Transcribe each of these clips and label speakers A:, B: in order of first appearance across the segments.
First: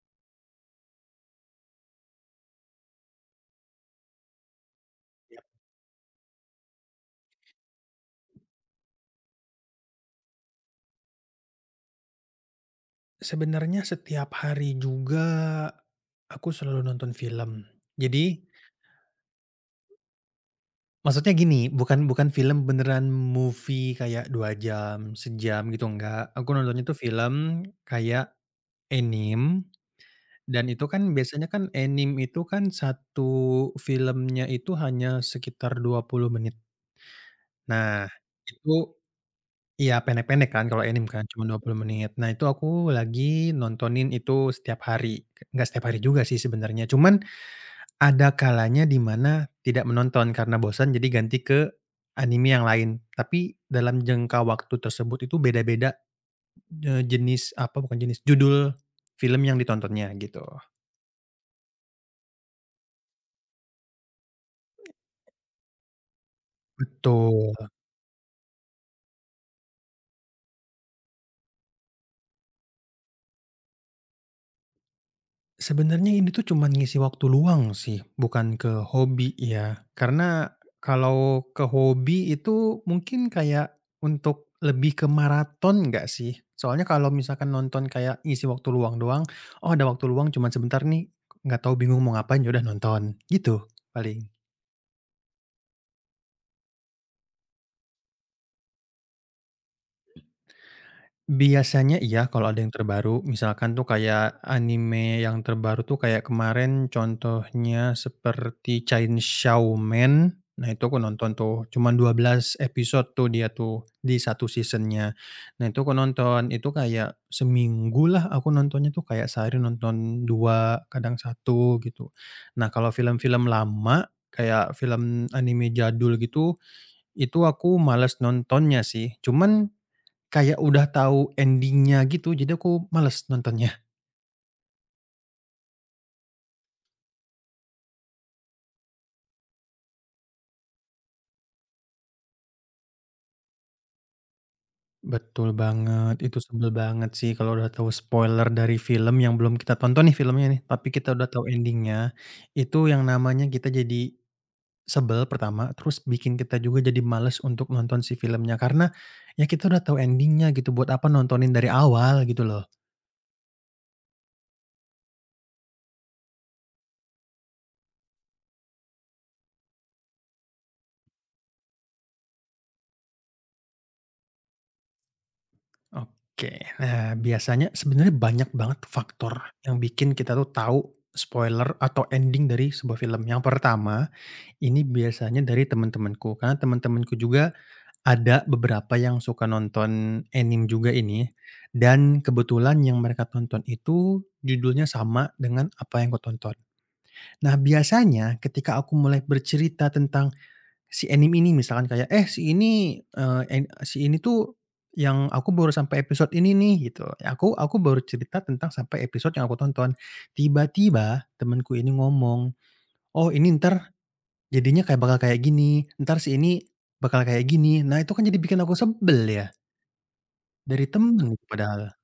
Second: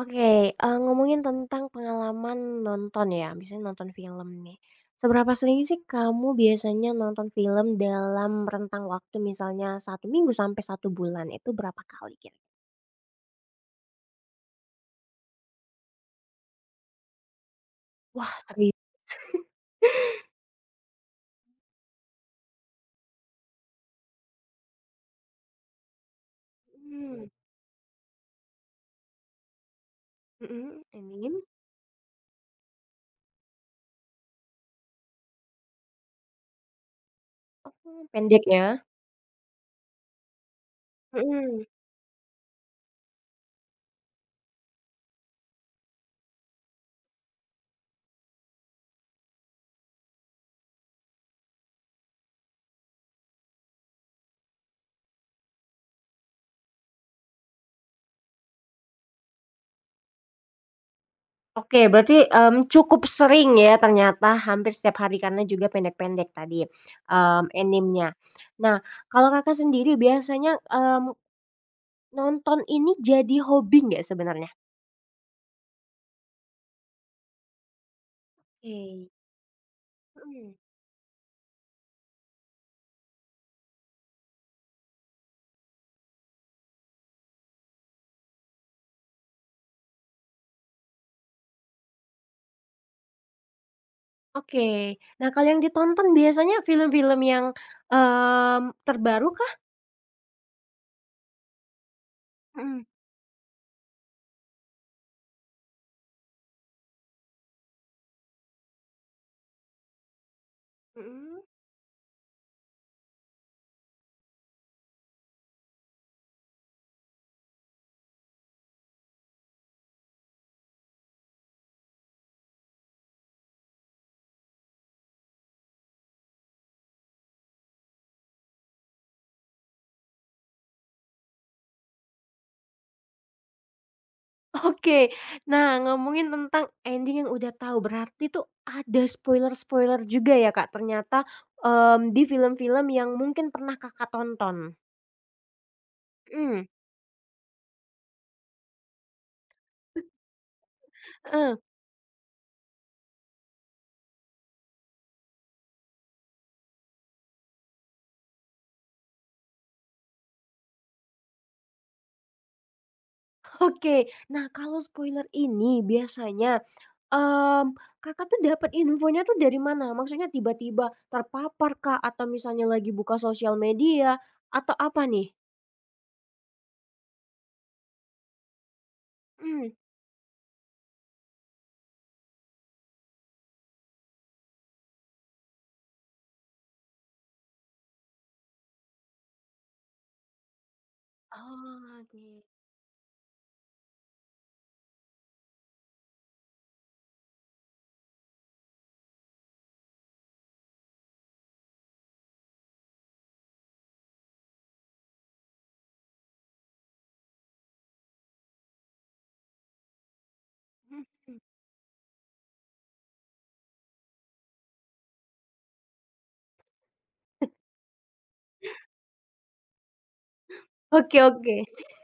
A: Oke, ngomongin tentang pengalaman nonton ya, misalnya nonton film nih. Seberapa sering sih kamu biasanya nonton film dalam rentang waktu misalnya satu minggu sampai satu bulan, itu berapa kali kira.
B: Sebenarnya setiap hari juga aku selalu nonton film. Jadi,
A: Wah, sering.
B: maksudnya gini, bukan bukan film beneran movie kayak 2 jam, sejam gitu, enggak. Aku nontonnya tuh
A: Mmm,
B: film kayak anime dan
A: mhm,
B: itu kan
A: ini,
B: biasanya kan anime itu kan satu filmnya itu hanya sekitar 20 menit.
A: oh,
B: Nah,
A: pendek ya?
B: itu iya pendek-pendek kan kalau anime kan cuma dua
A: Mhm.
B: puluh menit. Nah, itu aku lagi nontonin itu setiap hari, enggak setiap hari juga sih sebenarnya, cuman ada kalanya di mana tidak menonton karena bosan jadi ganti ke anime yang lain. Tapi dalam jangka waktu tersebut itu beda-beda, jenis apa bukan jenis, judul film yang ditontonnya gitu.
A: Oke, berarti, cukup sering ya ternyata hampir setiap hari karena juga pendek-pendek tadi,
B: Betul.
A: animenya. Nah, kalau Kakak sendiri biasanya, nonton ini jadi hobi nggak sebenarnya?
B: Sebenarnya ini tuh cuman ngisi waktu luang sih, bukan ke
A: Oke.
B: hobi ya. Karena
A: Mhm,
B: kalau ke hobi itu mungkin kayak untuk lebih ke maraton nggak sih? Soalnya kalau misalkan nonton kayak ngisi waktu luang doang, "Oh, ada waktu luang cuman sebentar nih," nggak tahu bingung mau ngapain, ya udah nonton, gitu paling.
A: oke. Nah, kalau yang ditonton biasanya film-film yang, terbaru kah?
B: Biasanya iya kalau ada yang
A: Mhm.
B: terbaru, misalkan tuh kayak anime yang terbaru tuh kayak kemarin contohnya seperti Chainsaw Man. Nah itu aku nonton
A: Mhm.
B: tuh, cuman 12 episode tuh dia tuh di satu seasonnya. Nah itu aku nonton, itu kayak seminggu lah, aku nontonnya tuh kayak sehari nonton 2 kadang satu gitu. Nah kalau film-film lama, kayak film anime jadul gitu, itu aku males nontonnya sih. Cuman kayak udah tahu ending-nya gitu, jadi aku males nontonnya.
A: Oke. Nah, ngomongin tentang ending yang udah tahu, berarti tuh ada spoiler-spoiler juga ya, Kak, ternyata, di film-film yang mungkin pernah Kakak tonton?
B: Betul banget, itu
A: Mhm.
B: sebel banget sih kalau udah tahu spoiler dari film yang belum kita tonton nih filmnya nih, tapi kita udah tahu
A: Heeh.
B: ending-nya, itu yang namanya kita jadi sebel pertama, terus bikin kita juga jadi males untuk nonton si filmnya karena ya kita udah tahu ending-nya gitu, buat apa nontonin dari awal gitu loh.
A: Oke, nah kalau spoiler ini biasanya, Kakak tuh dapat infonya tuh dari mana? Maksudnya tiba-tiba terpapar kah? Atau misalnya lagi buka sosial media? Atau apa nih?
B: Oke, nah biasanya sebenarnya banyak banget faktor
A: Mhm.
B: yang bikin kita tuh tahu spoiler atau ending dari sebuah film. Yang pertama ini biasanya dari temen-temenku, karena temen-temenku juga ada beberapa yang suka nonton anime juga ini,
A: Oh, oke.
B: dan kebetulan yang mereka tonton itu judulnya sama dengan apa yang aku tonton. Nah, biasanya ketika aku mulai bercerita tentang si anime ini misalkan kayak, "Eh, si ini, eee, en si ini tuh yang aku baru sampai episode ini nih," gitu. Aku baru cerita tentang sampai episode yang aku tonton.
A: Mhm,
B: Tiba-tiba
A: mhm.
B: temenku ini ngomong, "Oh, ini entar jadinya kayak bakal kayak gini, entar si ini bakal kayak gini." Nah, itu kan jadi bikin aku sebel ya, dari temen
A: Oke,
B: itu
A: oke.
B: padahal.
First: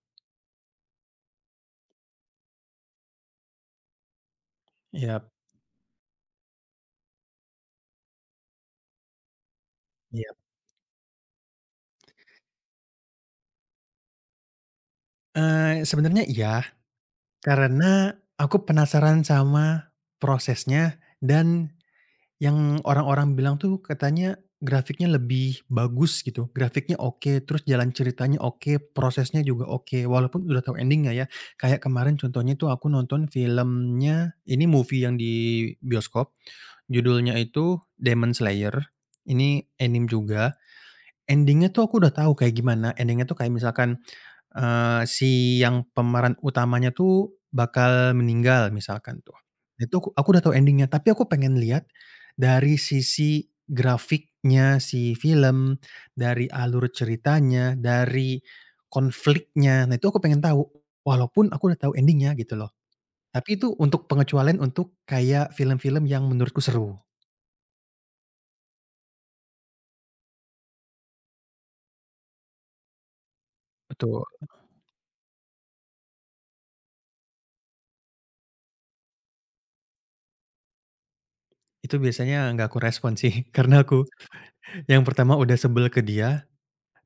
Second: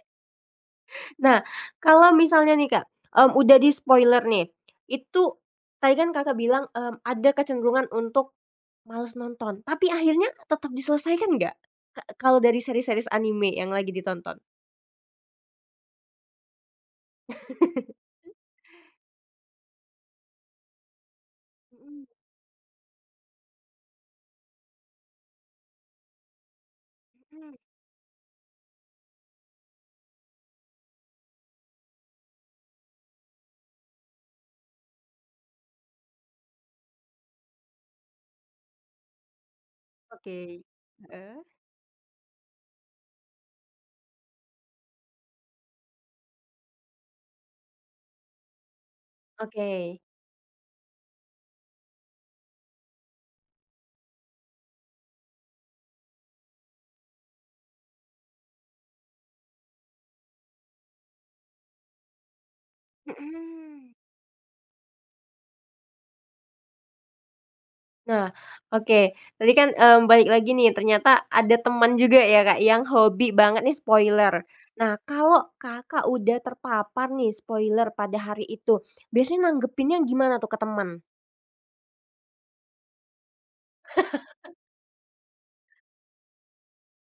A: Nah, kalau misalnya nih Kak, udah di-spoiler nih, itu
B: Yap,
A: tadi kan Kakak bilang, ada kecenderungan untuk males nonton, tapi akhirnya
B: yap.
A: tetap diselesaikan nggak? Kalau dari seri-seri anime yang lagi ditonton?
B: Sebenarnya iya, karena aku penasaran sama prosesnya dan yang orang-orang bilang tuh katanya grafiknya lebih bagus gitu, grafiknya oke,
A: Mmm,
B: terus jalan ceritanya oke, prosesnya juga oke, walaupun udah tahu ending-nya ya. Kayak kemarin contohnya tuh aku nonton filmnya ini movie yang di bioskop. Judulnya itu Demon Slayer, ini anime juga,
A: oke. Heeh.
B: ending-nya tuh aku udah tahu kayak gimana, ending-nya tuh kayak misalkan, si yang pemeran utamanya tuh bakal meninggal misalkan tuh.
A: Oke.
B: Itu aku udah tahu endingnya tapi aku pengen lihat dari sisi grafiknya si film, dari alur ceritanya, dari konfliknya, nah itu aku pengen tahu, walaupun aku udah tahu endingnya gitu loh. Tapi itu
A: Mhm.
B: untuk pengecualian untuk kayak film-film yang menurutku seru,
A: Nah, oke. Tadi kan, balik lagi nih ternyata ada teman juga ya, Kak, yang hobi banget nih
B: betul.
A: spoiler. Nah, kalau Kakak udah terpapar nih spoiler pada hari itu, biasanya nanggepinnya gimana tuh ke teman?
B: Itu biasanya nggak aku respon sih, karena aku yang pertama udah sebel ke dia,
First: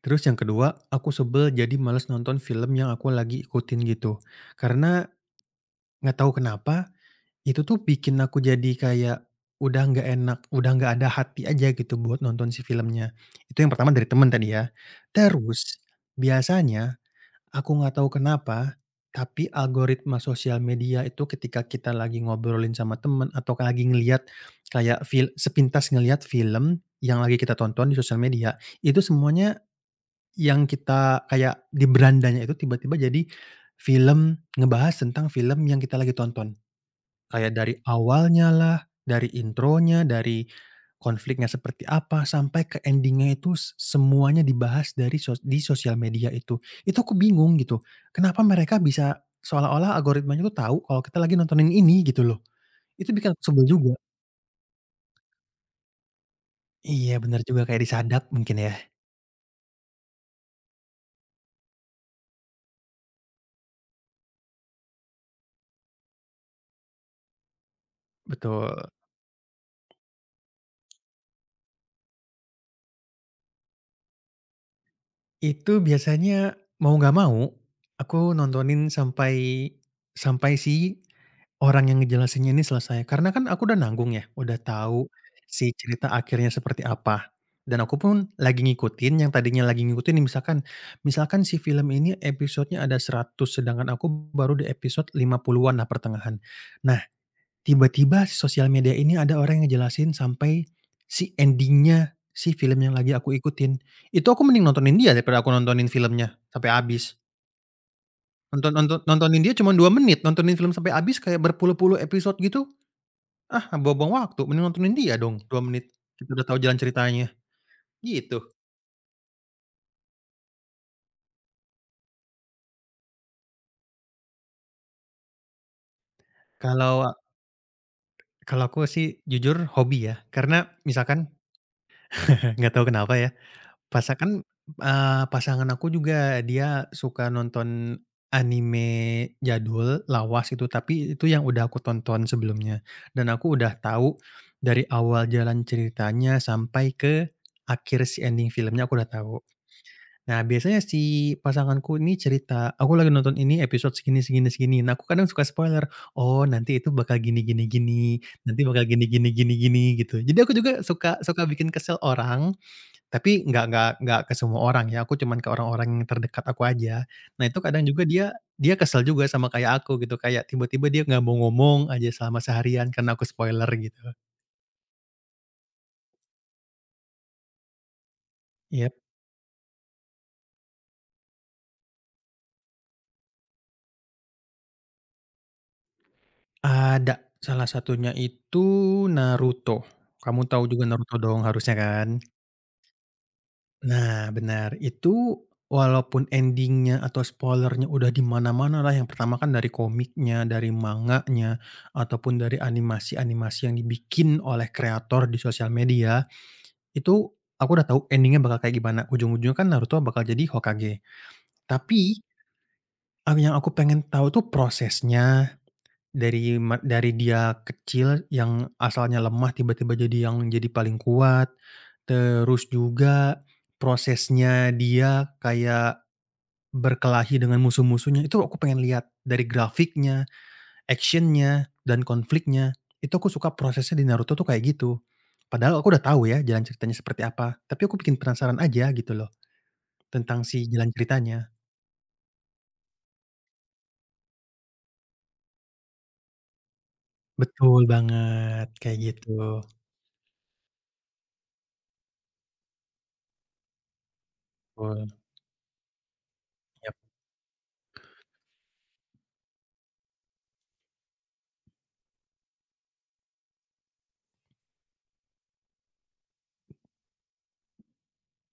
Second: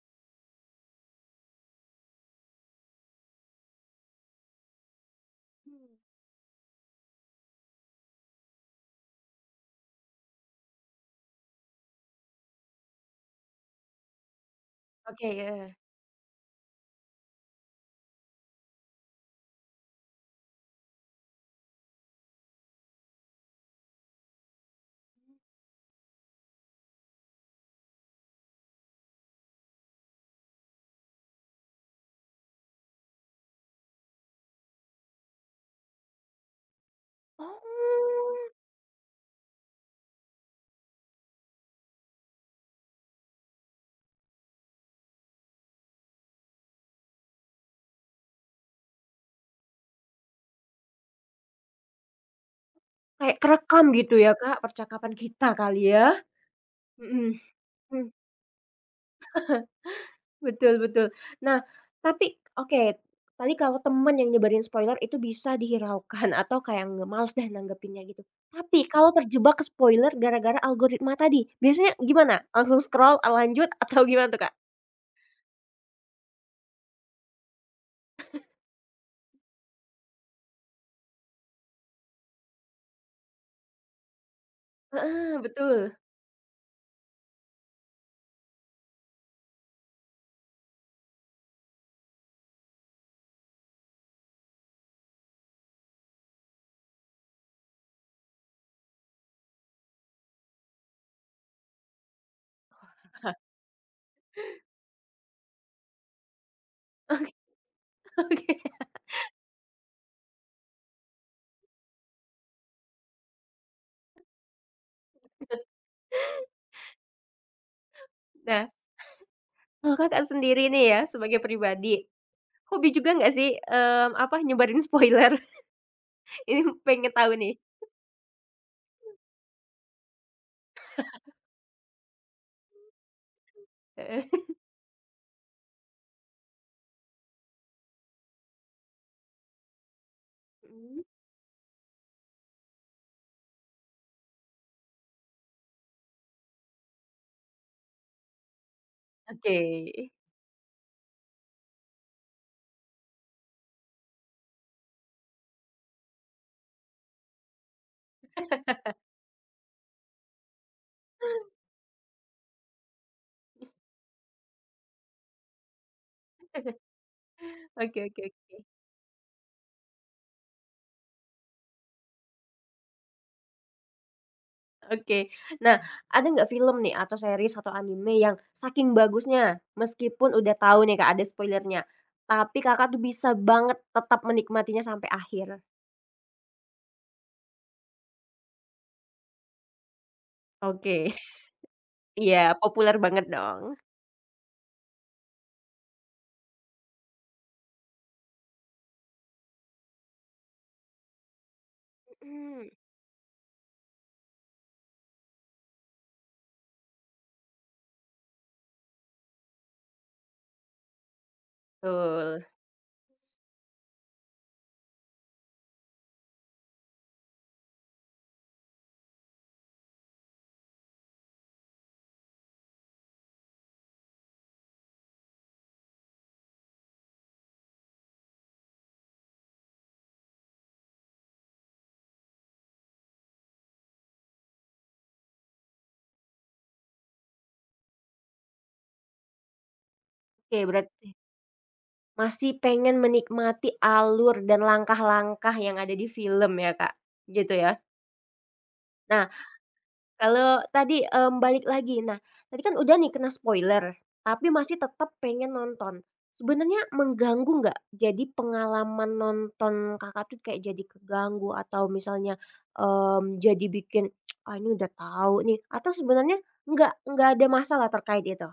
B: terus yang kedua aku sebel jadi males nonton film yang aku lagi ikutin gitu. Karena nggak tahu kenapa, itu tuh bikin aku jadi kayak udah nggak enak, udah nggak ada hati aja gitu buat nonton si filmnya. Itu yang pertama dari temen tadi ya.
A: Oke, heeh.
B: Terus biasanya aku nggak tahu kenapa, tapi algoritma sosial media itu ketika kita lagi ngobrolin sama temen atau lagi ngelihat kayak sepintas ngelihat film yang lagi kita tonton di sosial media, itu semuanya yang kita kayak di berandanya itu tiba-tiba jadi film ngebahas tentang film yang kita lagi tonton. Kayak dari
A: Oh,
B: awalnya lah, dari intronya, dari konfliknya seperti apa, sampai ke endingnya itu semuanya dibahas dari di sosial media itu. Itu aku bingung gitu, kenapa mereka bisa seolah-olah algoritmanya tuh tahu kalau kita lagi nontonin ini gitu loh. Itu bikin
A: kayak
B: aku sebel
A: kerekam
B: juga.
A: gitu ya, Kak, percakapan kita kali ya?
B: Iya benar juga, kayak
A: Mhm.
B: disadap mungkin ya?
A: Betul, betul. Nah, tapi oke, tadi kalau temen yang nyebarin spoiler itu bisa dihiraukan atau kayak nggak males deh nanggepinnya gitu. Tapi
B: Betul.
A: kalau terjebak ke spoiler gara-gara algoritma tadi, biasanya gimana? Langsung scroll, lanjut atau gimana tuh, Kak?
B: Itu biasanya mau nggak mau, aku nontonin sampai sampai si orang yang ngejelasinnya ini selesai. Karena kan aku udah nanggung ya, udah tahu
A: Heeh,
B: si
A: betul.
B: cerita akhirnya seperti apa. Dan aku pun lagi ngikutin yang tadinya lagi ngikutin nih misalkan misalkan si film ini episodenya ada 100 sedangkan aku baru di episode 50-an lah pertengahan. Nah tiba-tiba si sosial media ini ada orang yang ngejelasin sampai si ending-nya si film yang lagi aku ikutin. Itu aku mending nontonin dia daripada aku nontonin filmnya sampai habis.
A: Oke.
B: Nonton nonton nontonin dia cuma 2 menit, nontonin film sampai habis kayak berpuluh-puluh episode gitu, ah, buang-buang waktu, mending nontonin dia dong 2 menit, kita udah tahu jalan ceritanya, gitu.
A: Nah, kalau Kakak sendiri nih ya sebagai pribadi, hobi juga nggak sih, apa, nyebarin spoiler? Ini
B: Kalau
A: pengen tahu nih.
B: kalau aku sih jujur hobi ya, karena misalkan nggak tahu kenapa ya
A: Heeh.
B: Pasakan pasangan aku juga dia suka nonton anime jadul, lawas itu,
A: Mhm.
B: tapi itu yang udah aku tonton sebelumnya. Dan aku udah tahu dari awal jalan ceritanya sampai ke akhir si ending filmnya aku udah tahu.
A: Oke.
B: Nah, biasanya si pasanganku ini cerita, "Aku lagi nonton ini episode segini segini segini." Nah, aku kadang suka spoiler, "Oh, nanti itu bakal gini gini gini, nanti bakal gini gini gini gini," gitu. Jadi aku juga suka suka bikin kesel orang tapi nggak ke semua orang ya, aku cuman ke orang-orang yang terdekat aku aja. Nah itu kadang
A: Oke,
B: juga
A: oke,
B: dia
A: oke.
B: dia kesel juga sama kayak aku gitu, kayak tiba-tiba dia nggak mau ngomong aja selama seharian karena aku spoiler gitu.
A: Oke. Nah, ada nggak film nih atau series atau anime yang saking
B: Yap,
A: bagusnya, meskipun udah tahu nih Kak ada spoilernya, tapi Kakak tuh bisa banget tetap menikmatinya sampai akhir?
B: ada. Salah satunya itu Naruto. Kamu tahu juga
A: Oke.
B: Naruto dong harusnya kan?
A: Iya, populer banget dong.
B: Nah, benar. Itu walaupun endingnya atau spoilernya udah di mana-mana lah, yang pertama kan dari komiknya, dari manganya, ataupun dari
A: Mhm.
B: animasi-animasi yang dibikin oleh kreator di sosial media, itu aku udah tahu endingnya bakal kayak gimana. Ujung-ujungnya kan Naruto bakal jadi Hokage. Tapi,
A: Betul.
B: yang aku pengen tahu tuh prosesnya, dari dia kecil yang asalnya lemah tiba-tiba jadi yang jadi paling kuat, terus juga prosesnya dia kayak berkelahi dengan musuh-musuhnya itu aku pengen lihat dari grafiknya, actionnya dan konfliknya. Itu aku suka prosesnya di Naruto tuh kayak gitu. Padahal aku udah tahu ya jalan ceritanya seperti apa, tapi aku bikin penasaran aja gitu loh tentang
A: Oke,
B: si jalan
A: berarti
B: ceritanya.
A: masih pengen menikmati alur dan langkah-langkah yang ada di film ya Kak, gitu ya?
B: Betul banget, kayak
A: Nah,
B: gitu,
A: kalau tadi, balik lagi, nah tadi kan udah nih kena spoiler, tapi masih
B: betul.
A: tetap pengen nonton. Sebenarnya
B: Ya,
A: mengganggu nggak? Jadi pengalaman nonton Kakak tuh kayak jadi keganggu atau misalnya, jadi bikin, "Ah, ini udah tahu nih," atau sebenarnya nggak ada masalah terkait itu?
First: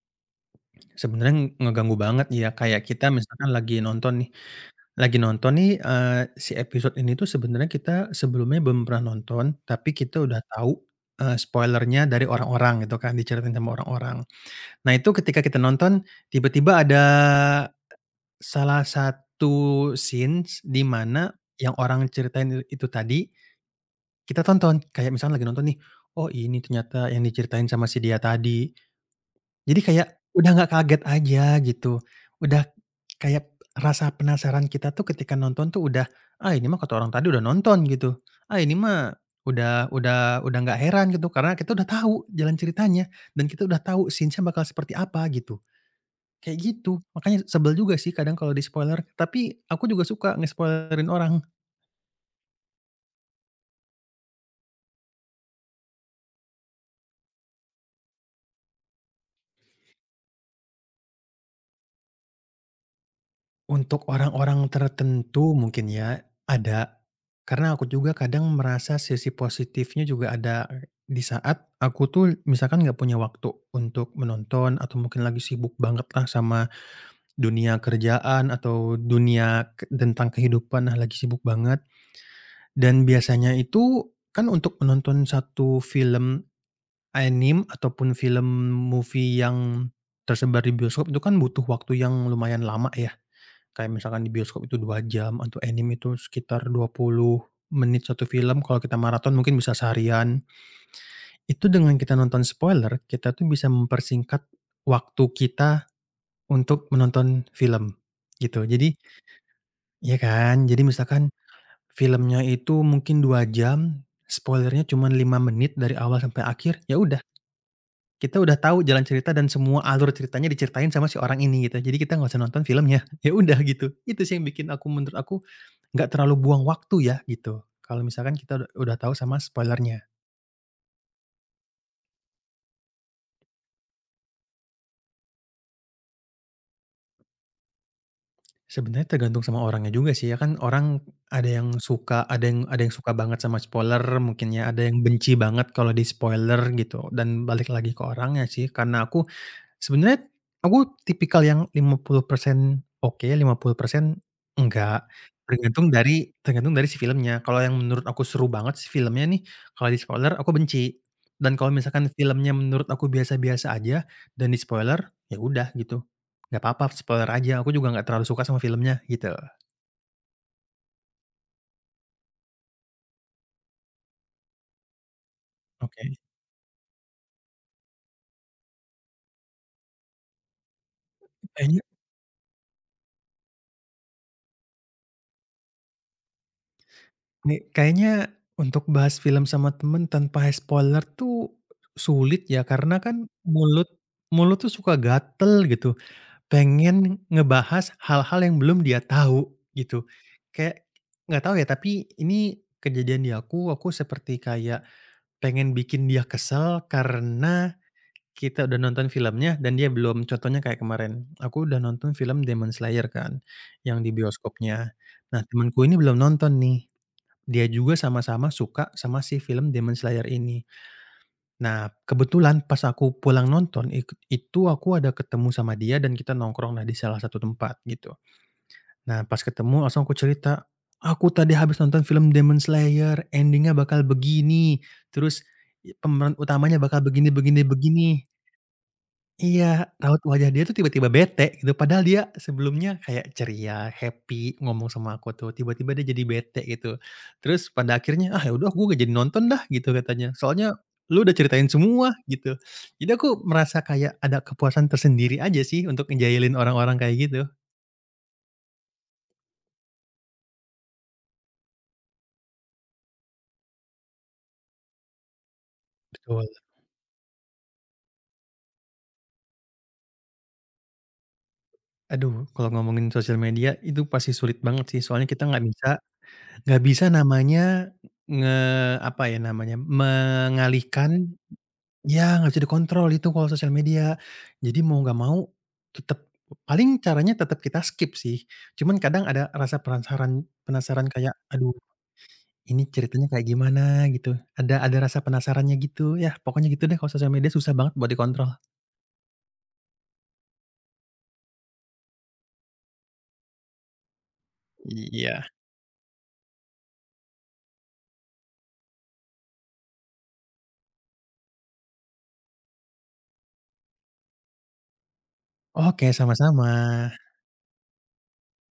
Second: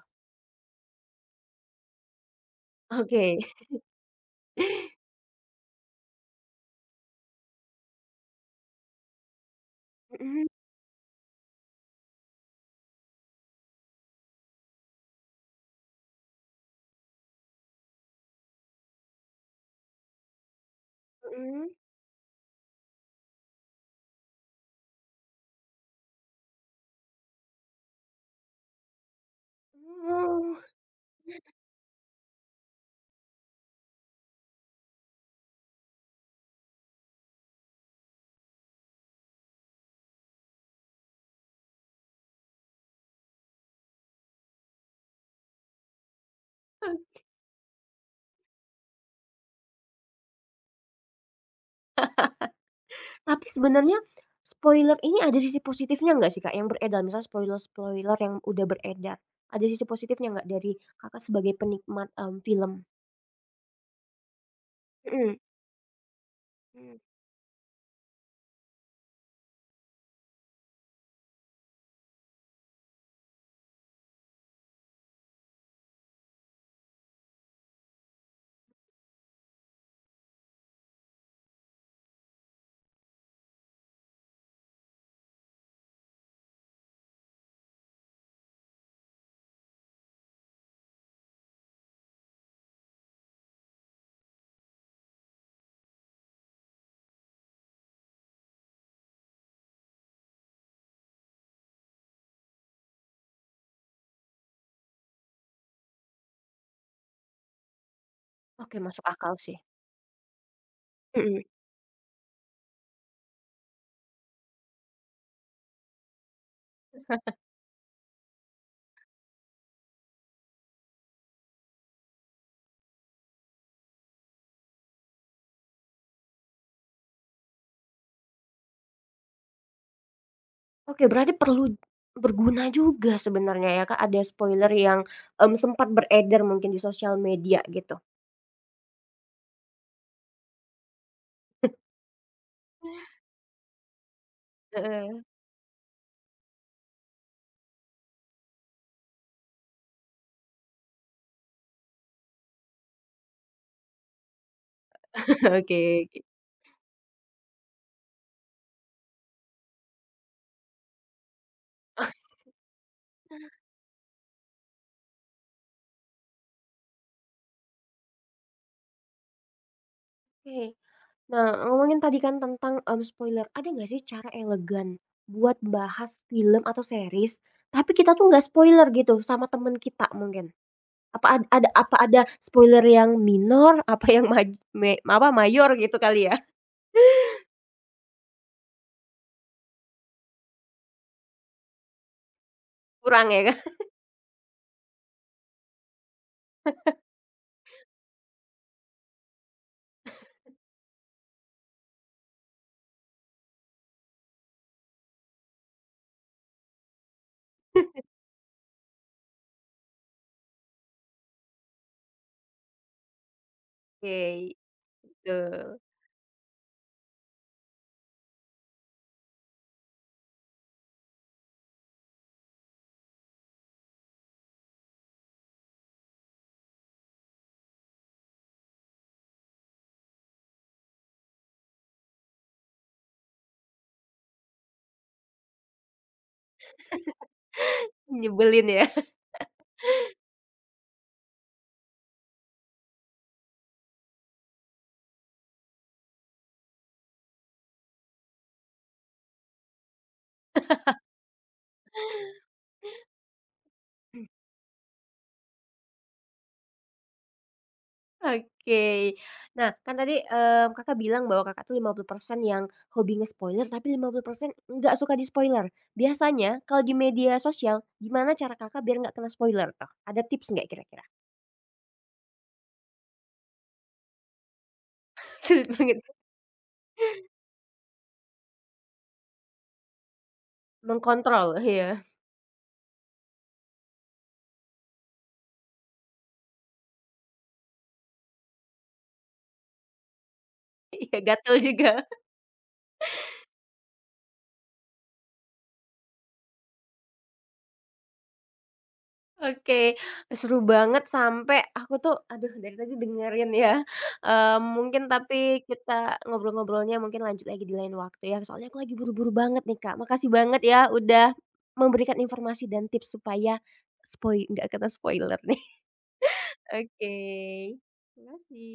B: sebenarnya ngeganggu banget ya, kayak kita
A: Oke.
B: misalkan lagi nonton nih, si episode ini tuh sebenarnya kita sebelumnya belum pernah nonton, tapi kita udah
A: Mhm,
B: tahu, spoiler dari orang-orang gitu kan, diceritain sama orang-orang. Nah itu ketika kita nonton, tiba-tiba ada salah satu scenes di mana
A: mhm.
B: yang orang ceritain itu tadi, kita tonton. Kayak misalnya lagi nonton nih, "Oh ini ternyata yang diceritain sama si dia tadi." Jadi kayak udah nggak kaget aja gitu, udah kayak rasa penasaran kita tuh ketika nonton tuh udah, "Ah, ini mah kata orang tadi udah nonton," gitu. "Ah, ini mah udah nggak heran," gitu, karena kita udah tahu jalan ceritanya dan kita udah tahu scene-nya bakal seperti apa gitu, kayak
A: Oh.
B: gitu. Makanya sebel juga sih kadang kalau di-spoiler, tapi aku juga suka nge spoiler orang.
A: Tapi sebenarnya spoiler ini ada sisi positifnya nggak sih, Kak, yang beredar? Misalnya spoiler-spoiler yang udah beredar, ada sisi positifnya nggak dari Kakak sebagai penikmat, film?
B: Untuk orang-orang
A: Mhm.
B: tertentu mungkin ya,
A: Mhm.
B: ada. Karena aku juga kadang merasa sisi positifnya juga ada di saat aku tuh misalkan nggak punya waktu untuk menonton atau mungkin lagi sibuk banget lah sama dunia kerjaan atau dunia tentang kehidupan, nah lagi sibuk banget. Dan biasanya itu kan untuk menonton satu film anime ataupun film movie yang tersebar di bioskop itu kan butuh waktu yang lumayan lama ya. Kayak misalkan di bioskop itu 2 jam, untuk anime itu sekitar 20 menit satu film, kalau kita maraton mungkin bisa seharian. Itu dengan kita nonton spoiler, kita tuh bisa mempersingkat waktu kita untuk menonton film, gitu.
A: Oke,
B: Jadi
A: masuk akal sih.
B: ya kan, jadi misalkan
A: Mhm.
B: filmnya itu mungkin 2 jam, spoilernya cuma 5 menit dari awal sampai akhir, ya udah, kita udah tahu jalan cerita dan semua alur ceritanya diceritain sama si orang ini gitu, jadi kita nggak usah nonton filmnya, ya udah gitu. Itu sih yang bikin aku menurut aku nggak terlalu buang waktu ya, gitu. Kalau misalkan kita udah tahu sama spoilernya.
A: Oke, berarti perlu berguna juga sebenarnya ya, Kak, ada spoiler yang, sempat beredar mungkin di sosial media gitu.
B: Sebenarnya tergantung sama orangnya juga sih ya, kan orang ada yang suka ada yang suka banget sama spoiler mungkin ya, ada yang
A: Heeh.
B: benci banget kalau di-spoiler gitu, dan balik lagi ke orangnya sih. Karena aku sebenarnya aku tipikal yang 50% oke, 50% enggak,
A: Oke,
B: tergantung
A: oke.
B: dari tergantung dari si filmnya. Kalau yang menurut aku seru banget si filmnya nih, kalau di-spoiler aku benci, dan kalau misalkan filmnya menurut aku biasa-biasa aja dan di-spoiler, ya udah gitu. Nggak apa spoiler aja, aku juga nggak terlalu suka sama filmnya, gitu.
A: Oke. Nah, ngomongin tadi kan tentang, spoiler, ada nggak sih cara elegan buat
B: Oke,
A: bahas film atau series, tapi kita tuh nggak spoiler gitu sama temen kita mungkin? Apa ada
B: kayaknya
A: apa ada spoiler yang minor, apa yang maj me apa, mayor gitu kali ya?
B: nih, kayaknya untuk bahas film sama temen tanpa spoiler tuh sulit ya, karena kan
A: Kurang ya kan?
B: mulut mulut tuh suka gatel gitu, pengen ngebahas hal-hal yang belum dia tahu, gitu. Kayak nggak tahu ya, tapi ini kejadian di aku seperti kayak pengen bikin dia kesel karena kita udah nonton filmnya dan dia belum. Contohnya kayak kemarin, aku udah nonton film Demon Slayer kan, yang di
A: Oke,
B: bioskopnya.
A: itu
B: Nah, temanku ini belum nonton nih. Dia juga sama-sama suka sama si film Demon Slayer ini. Nah, kebetulan pas aku pulang nonton, itu aku ada ketemu sama dia dan kita nongkrong lah di salah satu tempat gitu. Nah, pas ketemu langsung aku cerita, "Aku tadi habis nonton film Demon Slayer, endingnya bakal begini, terus pemeran utamanya bakal begini begini begini."
A: nyebelin ya?
B: Iya, raut wajah dia tuh tiba-tiba bete gitu, padahal dia sebelumnya kayak ceria, happy, ngomong sama aku tuh, tiba-tiba dia jadi bete gitu. Terus pada akhirnya, "Ah, ya udah gue gak jadi nonton dah," gitu katanya, "soalnya lu udah ceritain semua," gitu. Jadi aku merasa kayak ada kepuasan tersendiri aja sih untuk ngejailin orang-orang kayak gitu.
A: Oke. Nah, kan tadi, Kakak bilang bahwa Kakak tuh 50% yang hobinya spoiler tapi 50% nggak suka di-spoiler.
B: Betul.
A: Biasanya kalau di media sosial, gimana cara Kakak biar nggak kena spoiler tuh? Ada tips nggak kira-kira?
B: Aduh, kalau ngomongin sosial media itu pasti sulit banget sih, soalnya kita nggak
A: Sulit
B: bisa
A: banget ya,
B: nggak bisa namanya nge apa ya namanya, mengalihkan.
A: mengkontrol, ya,
B: Ya nggak bisa dikontrol itu kalau sosial media. Jadi mau nggak mau tetap paling caranya tetap kita skip sih. Cuman kadang ada rasa penasaran penasaran
A: iya,
B: kayak,
A: gatel
B: "Aduh,
A: juga.
B: ini ceritanya kayak gimana?" Gitu. Ada rasa penasarannya gitu. Ya pokoknya gitu deh kalau sosial media susah banget buat dikontrol.
A: Oke, seru banget sampai aku tuh aduh dari tadi dengerin ya, mungkin
B: Iya.
A: tapi kita ngobrol-ngobrolnya mungkin lanjut lagi di lain waktu ya, soalnya aku lagi buru-buru banget nih, Kak. Makasih banget ya udah memberikan informasi dan tips supaya nggak kena spoiler nih.
B: Oke, sama-sama.
A: Oke, makasih.